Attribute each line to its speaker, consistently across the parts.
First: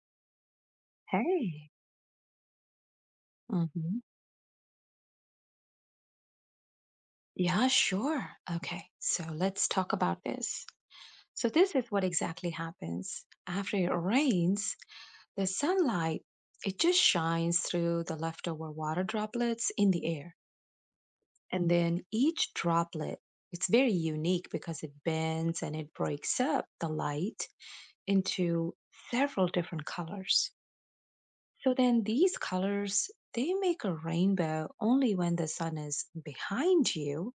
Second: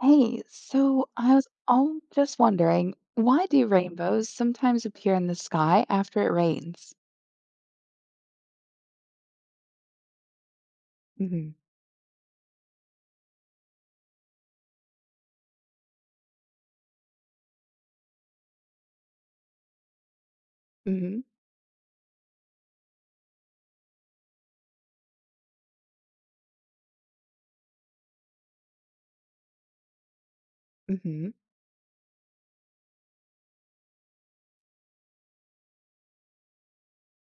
Speaker 1: Hey, so I was
Speaker 2: Hey.
Speaker 1: all just wondering, why do
Speaker 2: Mhm.
Speaker 1: rainbows sometimes appear in the sky after it rains?
Speaker 2: Yeah, sure. Okay, so let's talk about this. So
Speaker 1: Mm-hmm.
Speaker 2: this is what exactly happens. After it rains, the sunlight it just shines through the leftover water droplets in the air.
Speaker 1: Mm-hmm.
Speaker 2: And then each droplet, it's very unique because it bends and it breaks up the light into several different colors.
Speaker 1: Mm-hmm.
Speaker 2: So then these colors, they make a rainbow only when the sun is behind you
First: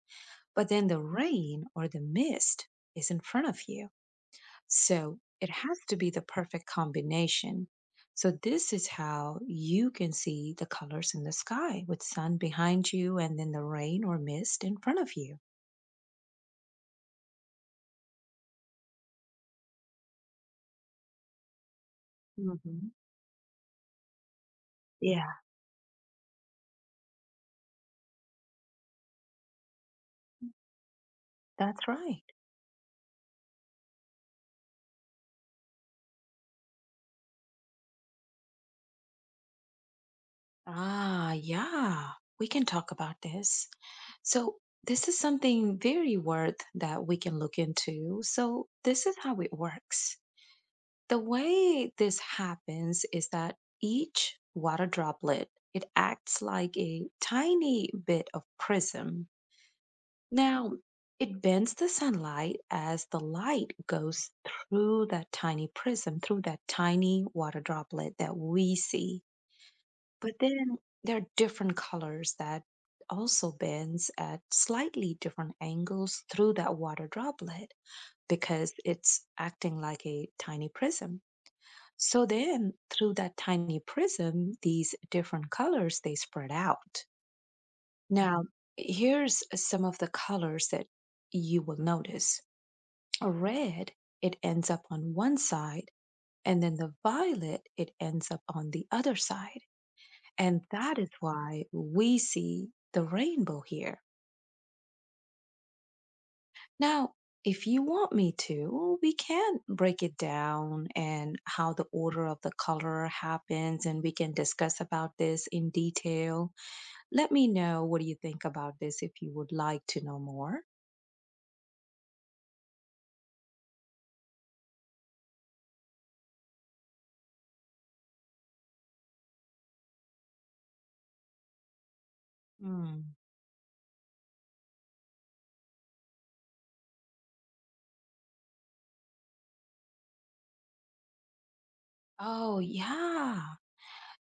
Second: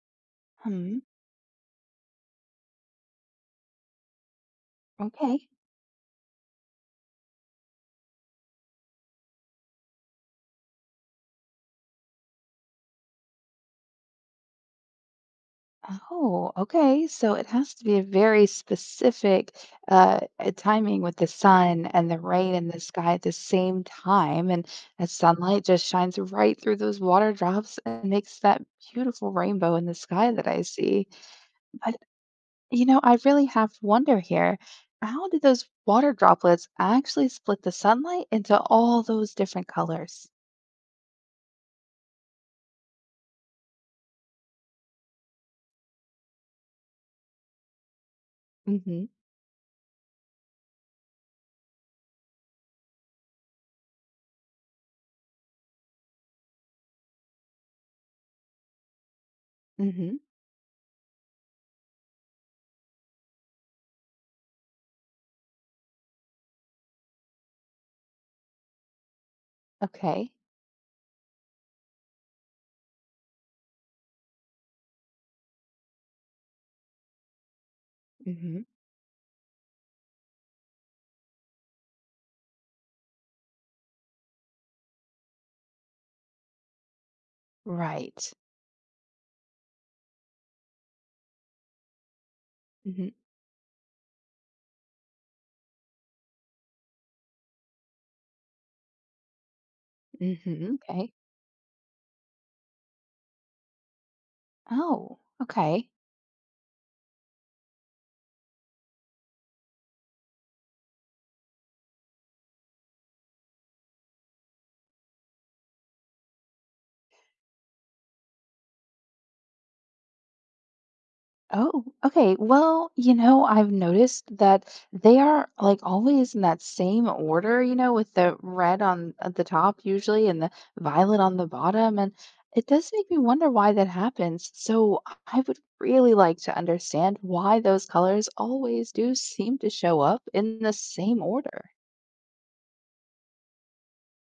Speaker 2: but then
Speaker 1: Hmm,
Speaker 2: the rain or the mist is in front of you. So
Speaker 1: okay.
Speaker 2: it has to be the perfect combination. So this is how you can see the colors in the sky with sun behind you and then the rain or mist in front of you.
Speaker 1: Oh, okay. So it has to be a very specific timing with the sun and the rain in the
Speaker 2: Hmm.
Speaker 1: sky at the same time, and that
Speaker 2: Yeah,
Speaker 1: sunlight just shines right through those water drops and makes that beautiful rainbow in the sky that I see.
Speaker 2: that's
Speaker 1: But
Speaker 2: right.
Speaker 1: you know, I really have to wonder here. How did those water droplets actually split the sunlight into all those different colors?
Speaker 2: Ah, yeah, we can talk about this. So this is something very worth that we can look into. So
Speaker 1: Mm-hmm.
Speaker 2: this is how it works. The way this happens is that each water droplet, it acts like a tiny bit of prism.
Speaker 1: Mm-hmm.
Speaker 2: Now, it bends the sunlight as the light goes through that tiny prism, through that tiny water droplet that we see.
Speaker 1: Okay.
Speaker 2: But then there are different colors that also bends at slightly different angles through that water droplet
Speaker 1: Mm-hmm.
Speaker 2: because it's acting like a tiny prism. So then, through that tiny prism, these different colors they spread out.
Speaker 1: Right.
Speaker 2: Now, mhm, here's some of the colors that you will notice.
Speaker 1: Mm-hmm.
Speaker 2: A red, it ends up on one side, and then the violet, it ends up on the other side. And
Speaker 1: Mm-hmm.
Speaker 2: that is
Speaker 1: Okay.
Speaker 2: why we see the rainbow here.
Speaker 1: Oh, okay.
Speaker 2: Now, if you want me to, we can break it down and how the order of the color happens, and we can discuss about this in detail. Let me know what do you think about this if you would like to know more.
Speaker 1: Oh, okay. Well, you know, I've noticed that they are like always in that same order, you know, with the red on at the top usually and the violet on the bottom. And it does make
Speaker 2: Mm.
Speaker 1: me wonder why that happens. So I would really like to understand why those colors always do seem to show up in the same order.
Speaker 2: Oh, yeah.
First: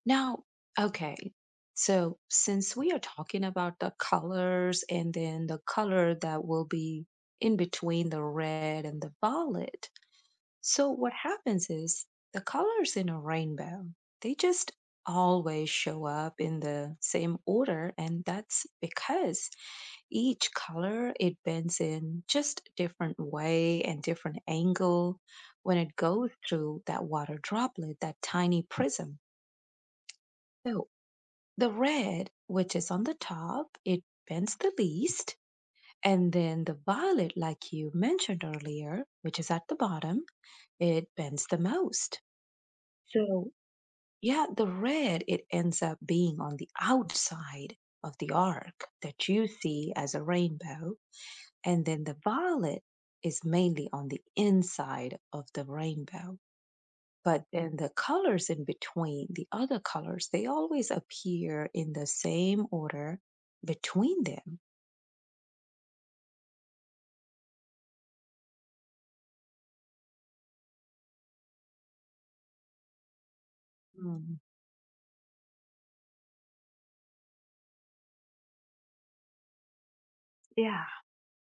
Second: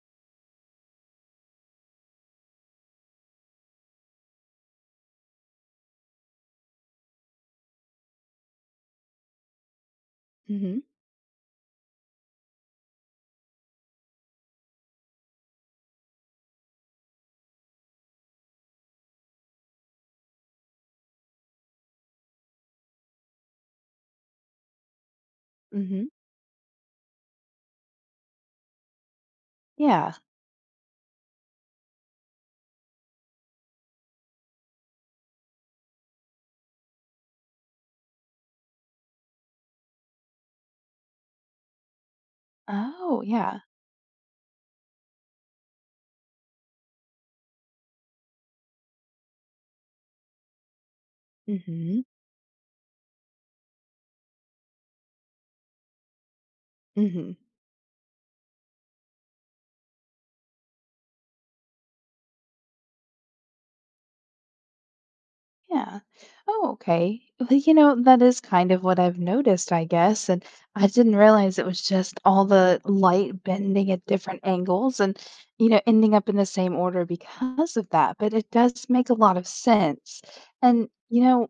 Speaker 2: Now, okay. So, since we are talking about the colors and then the color that will be in between the red and the violet,
Speaker 1: Mm-hmm.
Speaker 2: so what happens is the colors in a rainbow, they just always show up in the same order and that's because each color it bends in just different way and different angle when it
Speaker 1: Mm-hmm.
Speaker 2: goes through that water droplet, that tiny prism.
Speaker 1: Yeah.
Speaker 2: So the red, which is on the top, it bends the least. And then the violet, like you mentioned earlier, which is at the bottom, it bends the most.
Speaker 1: Oh,
Speaker 2: So,
Speaker 1: yeah.
Speaker 2: yeah, the red, it ends up being on the outside of the arc that you see as a rainbow. And
Speaker 1: Mm-hmm.
Speaker 2: then the violet is mainly on the inside of the rainbow.
Speaker 1: Mm-hmm.
Speaker 2: But then the colors in between, the other colors, they always appear in the same order between them.
Speaker 1: Yeah. Oh, okay. Well, you know, that is kind of what I've noticed, I guess. And I didn't realize it was just all the light bending at
Speaker 2: Mm.
Speaker 1: different angles and, you know, ending up in the same order because of that. But it does make a lot of sense.
Speaker 2: Yeah,
Speaker 1: And, you know,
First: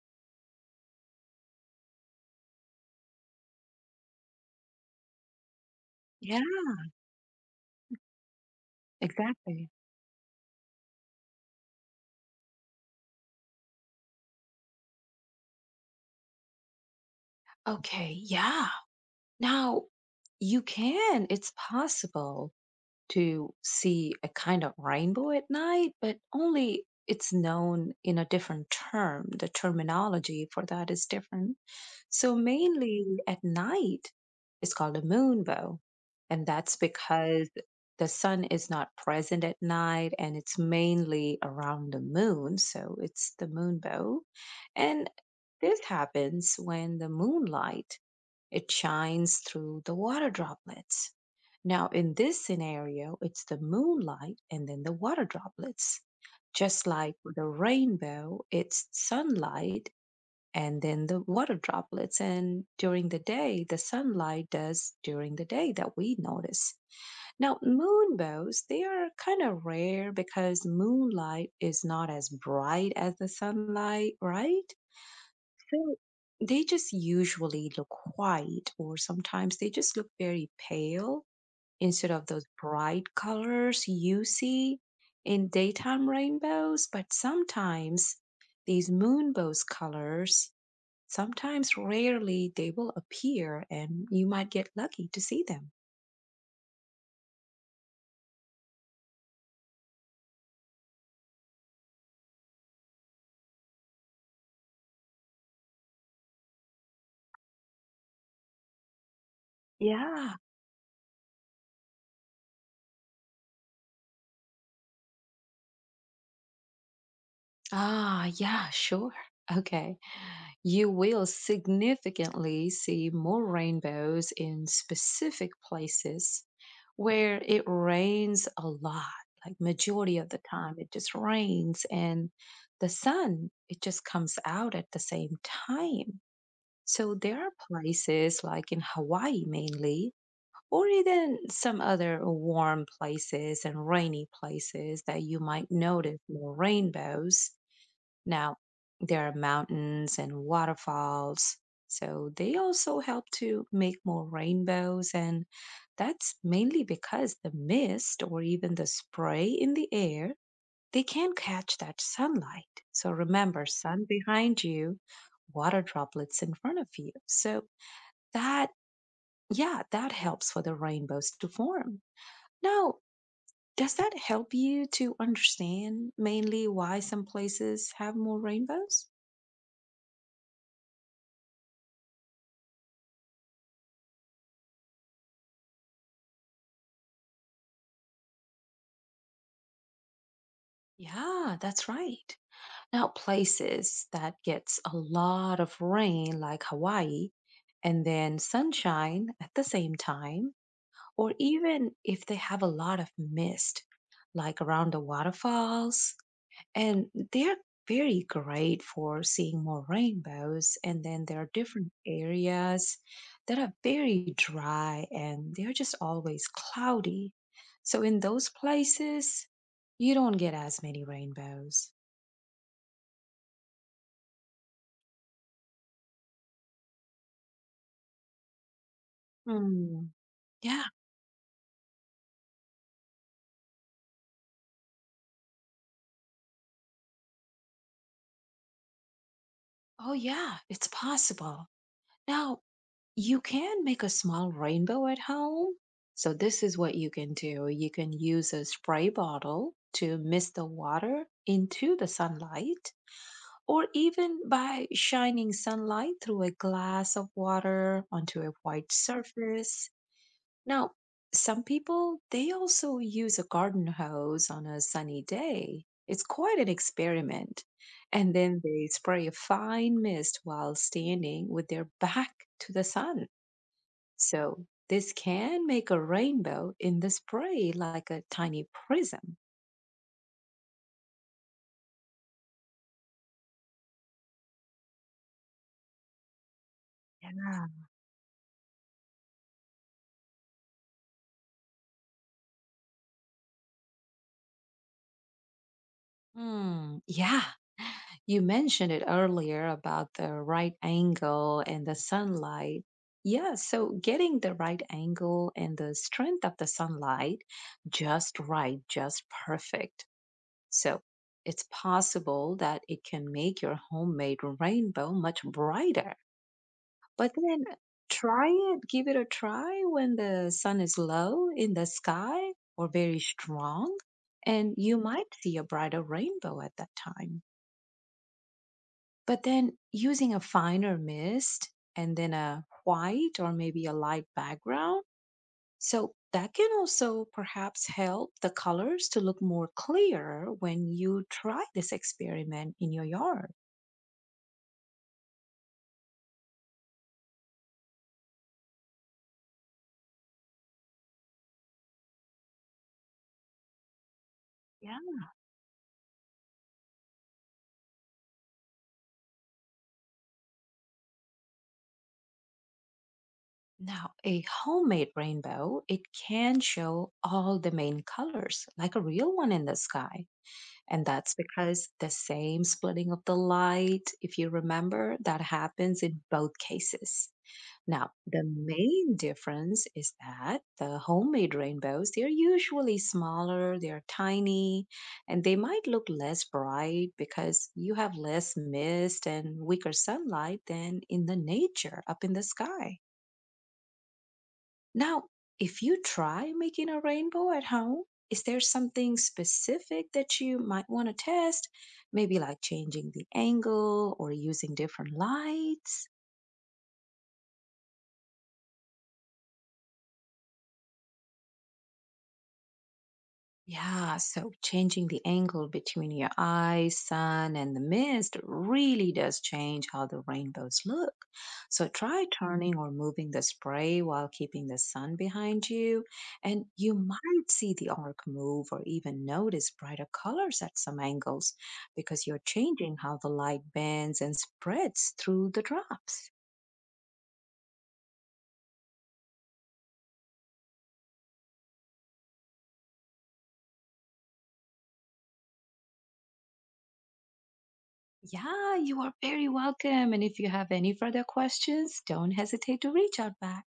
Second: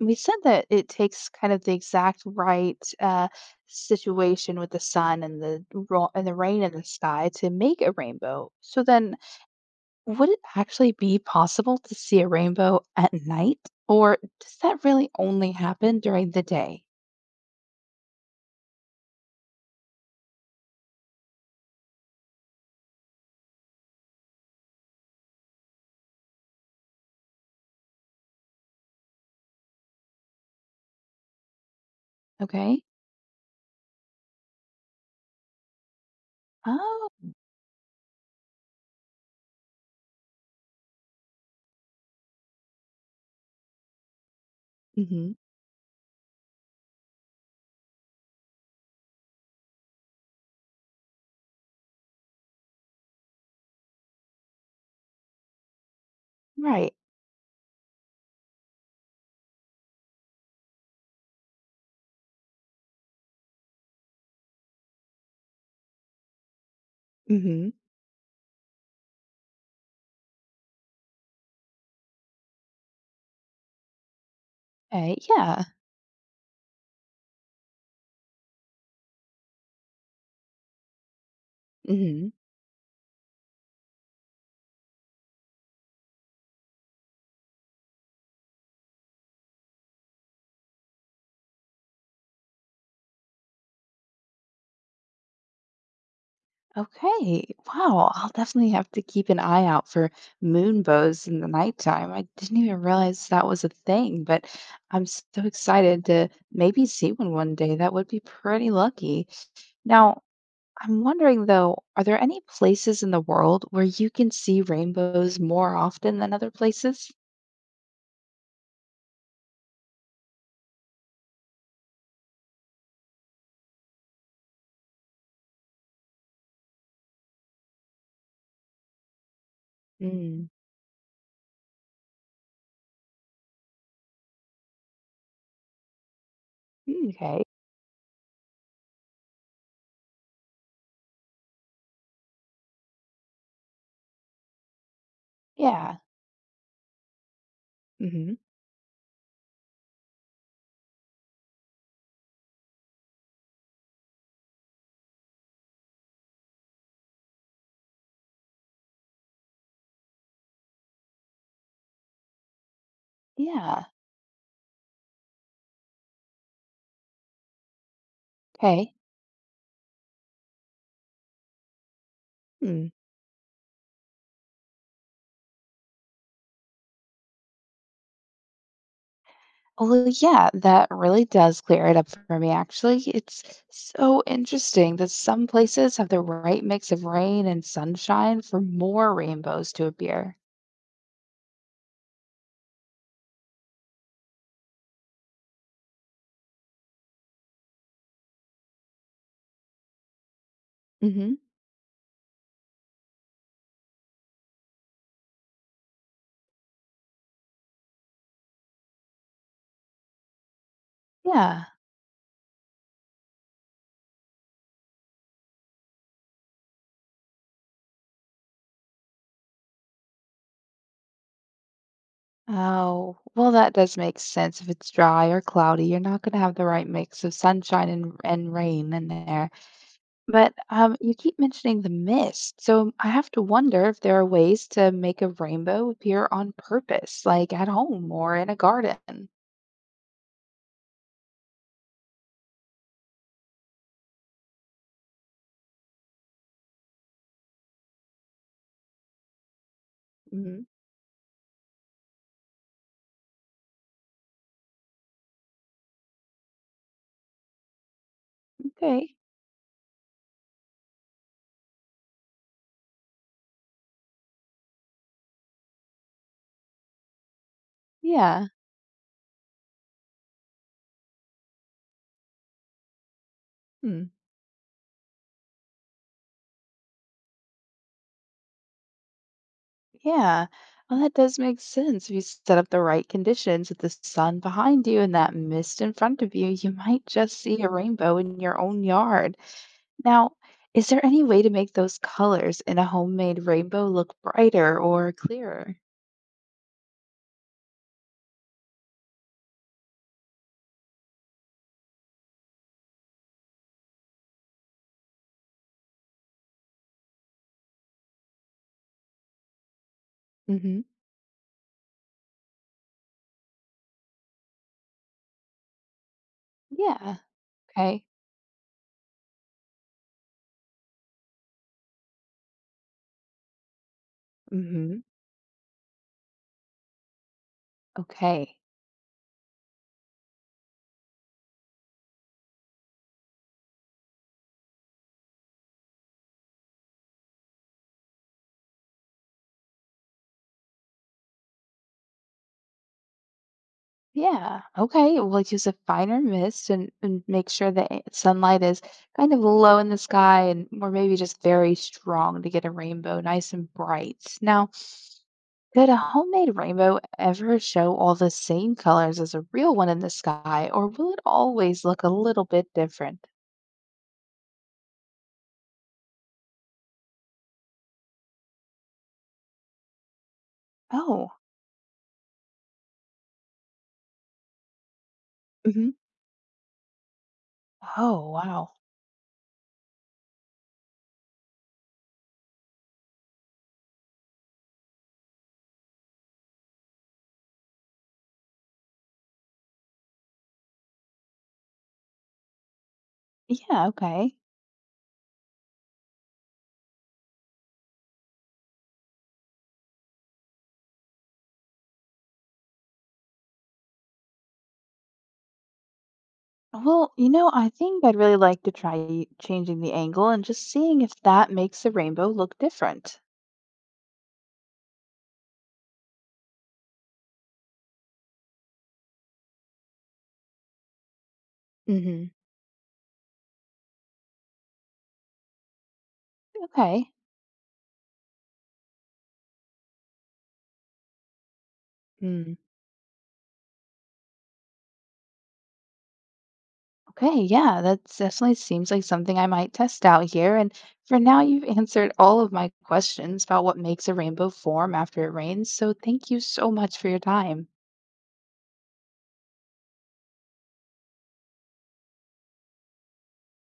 Speaker 1: we said that it takes kind of the exact right situation with the sun and the and the
Speaker 2: yeah,
Speaker 1: rain in the sky to make a rainbow. So then
Speaker 2: exactly.
Speaker 1: would it actually be possible to see a rainbow at night, or does that really only happen during the day?
Speaker 2: Okay, yeah. Now, you can, it's possible to see a kind of rainbow at night, but only it's known in a different term. The terminology for that is different. So,
Speaker 1: Okay.
Speaker 2: mainly at night, it's called a moonbow. And that's
Speaker 1: Oh,
Speaker 2: because the sun is not present at night and it's mainly around the moon. So, it's the moonbow. And
Speaker 1: hmm,
Speaker 2: this happens when the moonlight it shines through the water droplets now, in this scenario, it's the moonlight and then the water droplets. Just
Speaker 1: right.
Speaker 2: like with the rainbow, it's sunlight and then the water droplets. And during the day, the sunlight does during the day that we notice. Now,
Speaker 1: Hmm.
Speaker 2: moonbows, they are kind of rare because moonlight is not as bright as the sunlight, right?
Speaker 1: Okay. Yeah.
Speaker 2: So they just usually look white or sometimes they just look very pale instead of
Speaker 1: Hmm.
Speaker 2: those bright colors you see in daytime rainbows. But sometimes these moonbows colors, sometimes rarely they will appear and you might get lucky to see them.
Speaker 1: Okay. Wow. I'll definitely have to keep an eye out for moon bows in the nighttime. I didn't even realize that was a thing, but I'm so excited to maybe see one one day. That would be pretty lucky. Now,
Speaker 2: Yeah.
Speaker 1: I'm wondering though, are there any places in the world where you can see rainbows more often than other places?
Speaker 2: Ah, yeah, sure. Okay. You will significantly see more rainbows in specific places where it rains a lot. Like majority of the
Speaker 1: Mm.
Speaker 2: time it just rains and the sun it just comes out at the same time.
Speaker 1: Mm,
Speaker 2: So there
Speaker 1: okay.
Speaker 2: are places like in Hawaii mainly or even some other warm places and rainy places that you might
Speaker 1: Yeah.
Speaker 2: notice more rainbows
Speaker 1: Hmm.
Speaker 2: now, there are mountains and waterfalls, so they also help to make more rainbows, and that's mainly because the mist or even the spray in the air, they can catch that sunlight. So remember,
Speaker 1: Yeah.
Speaker 2: sun behind you, water droplets in front of you. So that,
Speaker 1: Okay.
Speaker 2: yeah, that helps for the rainbows to form.
Speaker 1: Hmm.
Speaker 2: Now, does that help you to understand mainly why some places have more rainbows?
Speaker 1: Well, yeah, that really does clear it up for me, actually. It's so interesting that some places have the right mix of rain and sunshine for more rainbows to appear.
Speaker 2: Yeah, that's right. Now, places that gets a lot of rain, like Hawaii, and then sunshine at the same time, or
Speaker 1: Hmm.
Speaker 2: even if they have a lot of mist, like around the waterfalls, and they are very great for seeing more rainbows and then there are
Speaker 1: Yeah.
Speaker 2: different areas that are very dry and they're just always cloudy so in those places you don't get as many rainbows.
Speaker 1: Oh, well, that does make sense. If it's dry or cloudy, you're not going to have the right mix of sunshine and rain in there.
Speaker 2: Hmm.
Speaker 1: But
Speaker 2: Yeah,
Speaker 1: you keep mentioning the mist. So I have to wonder if there are ways to make a rainbow appear on purpose, like at home or in a garden.
Speaker 2: oh yeah, it's possible. Now, you can make a small rainbow at home, so this is what you can do, you can use a spray bottle to mist the
Speaker 1: Mhm.
Speaker 2: water into the sunlight or even by shining sunlight through a glass of water onto a white
Speaker 1: Okay.
Speaker 2: surface. Now, some people they also use a garden hose on a sunny day. It's quite an experiment. And
Speaker 1: Yeah.
Speaker 2: then they spray a fine mist while standing with their back to the sun.
Speaker 1: Hmm.
Speaker 2: So this can make a rainbow in the spray like a tiny prism.
Speaker 1: Yeah. Well, that does make sense. If you set up the right conditions with the sun behind you and that mist in front of you, you might just see
Speaker 2: Yeah.
Speaker 1: a rainbow in your own yard. Now, is there any way to make those colors in a homemade rainbow look brighter or clearer?
Speaker 2: Mm, yeah. You mentioned it earlier about the right angle and the sunlight. Yeah, so getting the right angle and the strength of the sunlight just right, just perfect.
Speaker 1: Mm-hmm.
Speaker 2: So it's possible that it can make your homemade rainbow much brighter
Speaker 1: Yeah.
Speaker 2: but then
Speaker 1: Okay.
Speaker 2: try it, give it a try when the sun is low in the sky or very strong, and you
Speaker 1: Mm-hmm.
Speaker 2: might see a brighter rainbow at that time.
Speaker 1: Okay.
Speaker 2: But then using a finer mist and then a white or maybe a light background, so that can also perhaps help the colors to look more clear when you try this experiment in your yard.
Speaker 1: Yeah. Okay. We'll like, use a finer mist and make sure the sunlight is kind of low in the sky and or maybe just very strong to get a rainbow nice and bright. Now, could a homemade rainbow ever show all the same colors as a real one in the sky, or will it always look a little bit different?
Speaker 2: Now, a homemade rainbow, it can show all the main colors, like a real one in the sky. And
Speaker 1: Oh.
Speaker 2: that's because the same splitting of the light, if you remember, that happens in both cases. Now,
Speaker 1: Oh,
Speaker 2: the
Speaker 1: wow.
Speaker 2: main difference is that the homemade rainbows, they're usually smaller, they're tiny, and they might look less bright because you have less mist and weaker sunlight than in the nature up in the sky.
Speaker 1: Yeah, okay.
Speaker 2: Now, if you try making a rainbow at home, is there something specific that you might want to test? Maybe like changing the angle or using different lights?
Speaker 1: Well, you know, I think I'd really like to try changing the angle and just seeing if that makes the rainbow look different.
Speaker 2: Yeah, so changing the angle between your eyes, sun, and the mist really does change how the rainbows look. So
Speaker 1: Mm-hmm.
Speaker 2: try turning or moving the spray while keeping the sun behind you, and you
Speaker 1: Okay.
Speaker 2: might see the arc move or even notice brighter colors at some angles because you're
Speaker 1: Mm.
Speaker 2: changing how the light bends and spreads through the drops.
Speaker 1: Okay, yeah, that definitely seems like something I might test out here. And for now, you've answered all of my questions about what makes a rainbow form after it rains. So thank you so much for your time.
Speaker 2: Yeah, you are very welcome. And if you have any further questions, don't hesitate to reach out back.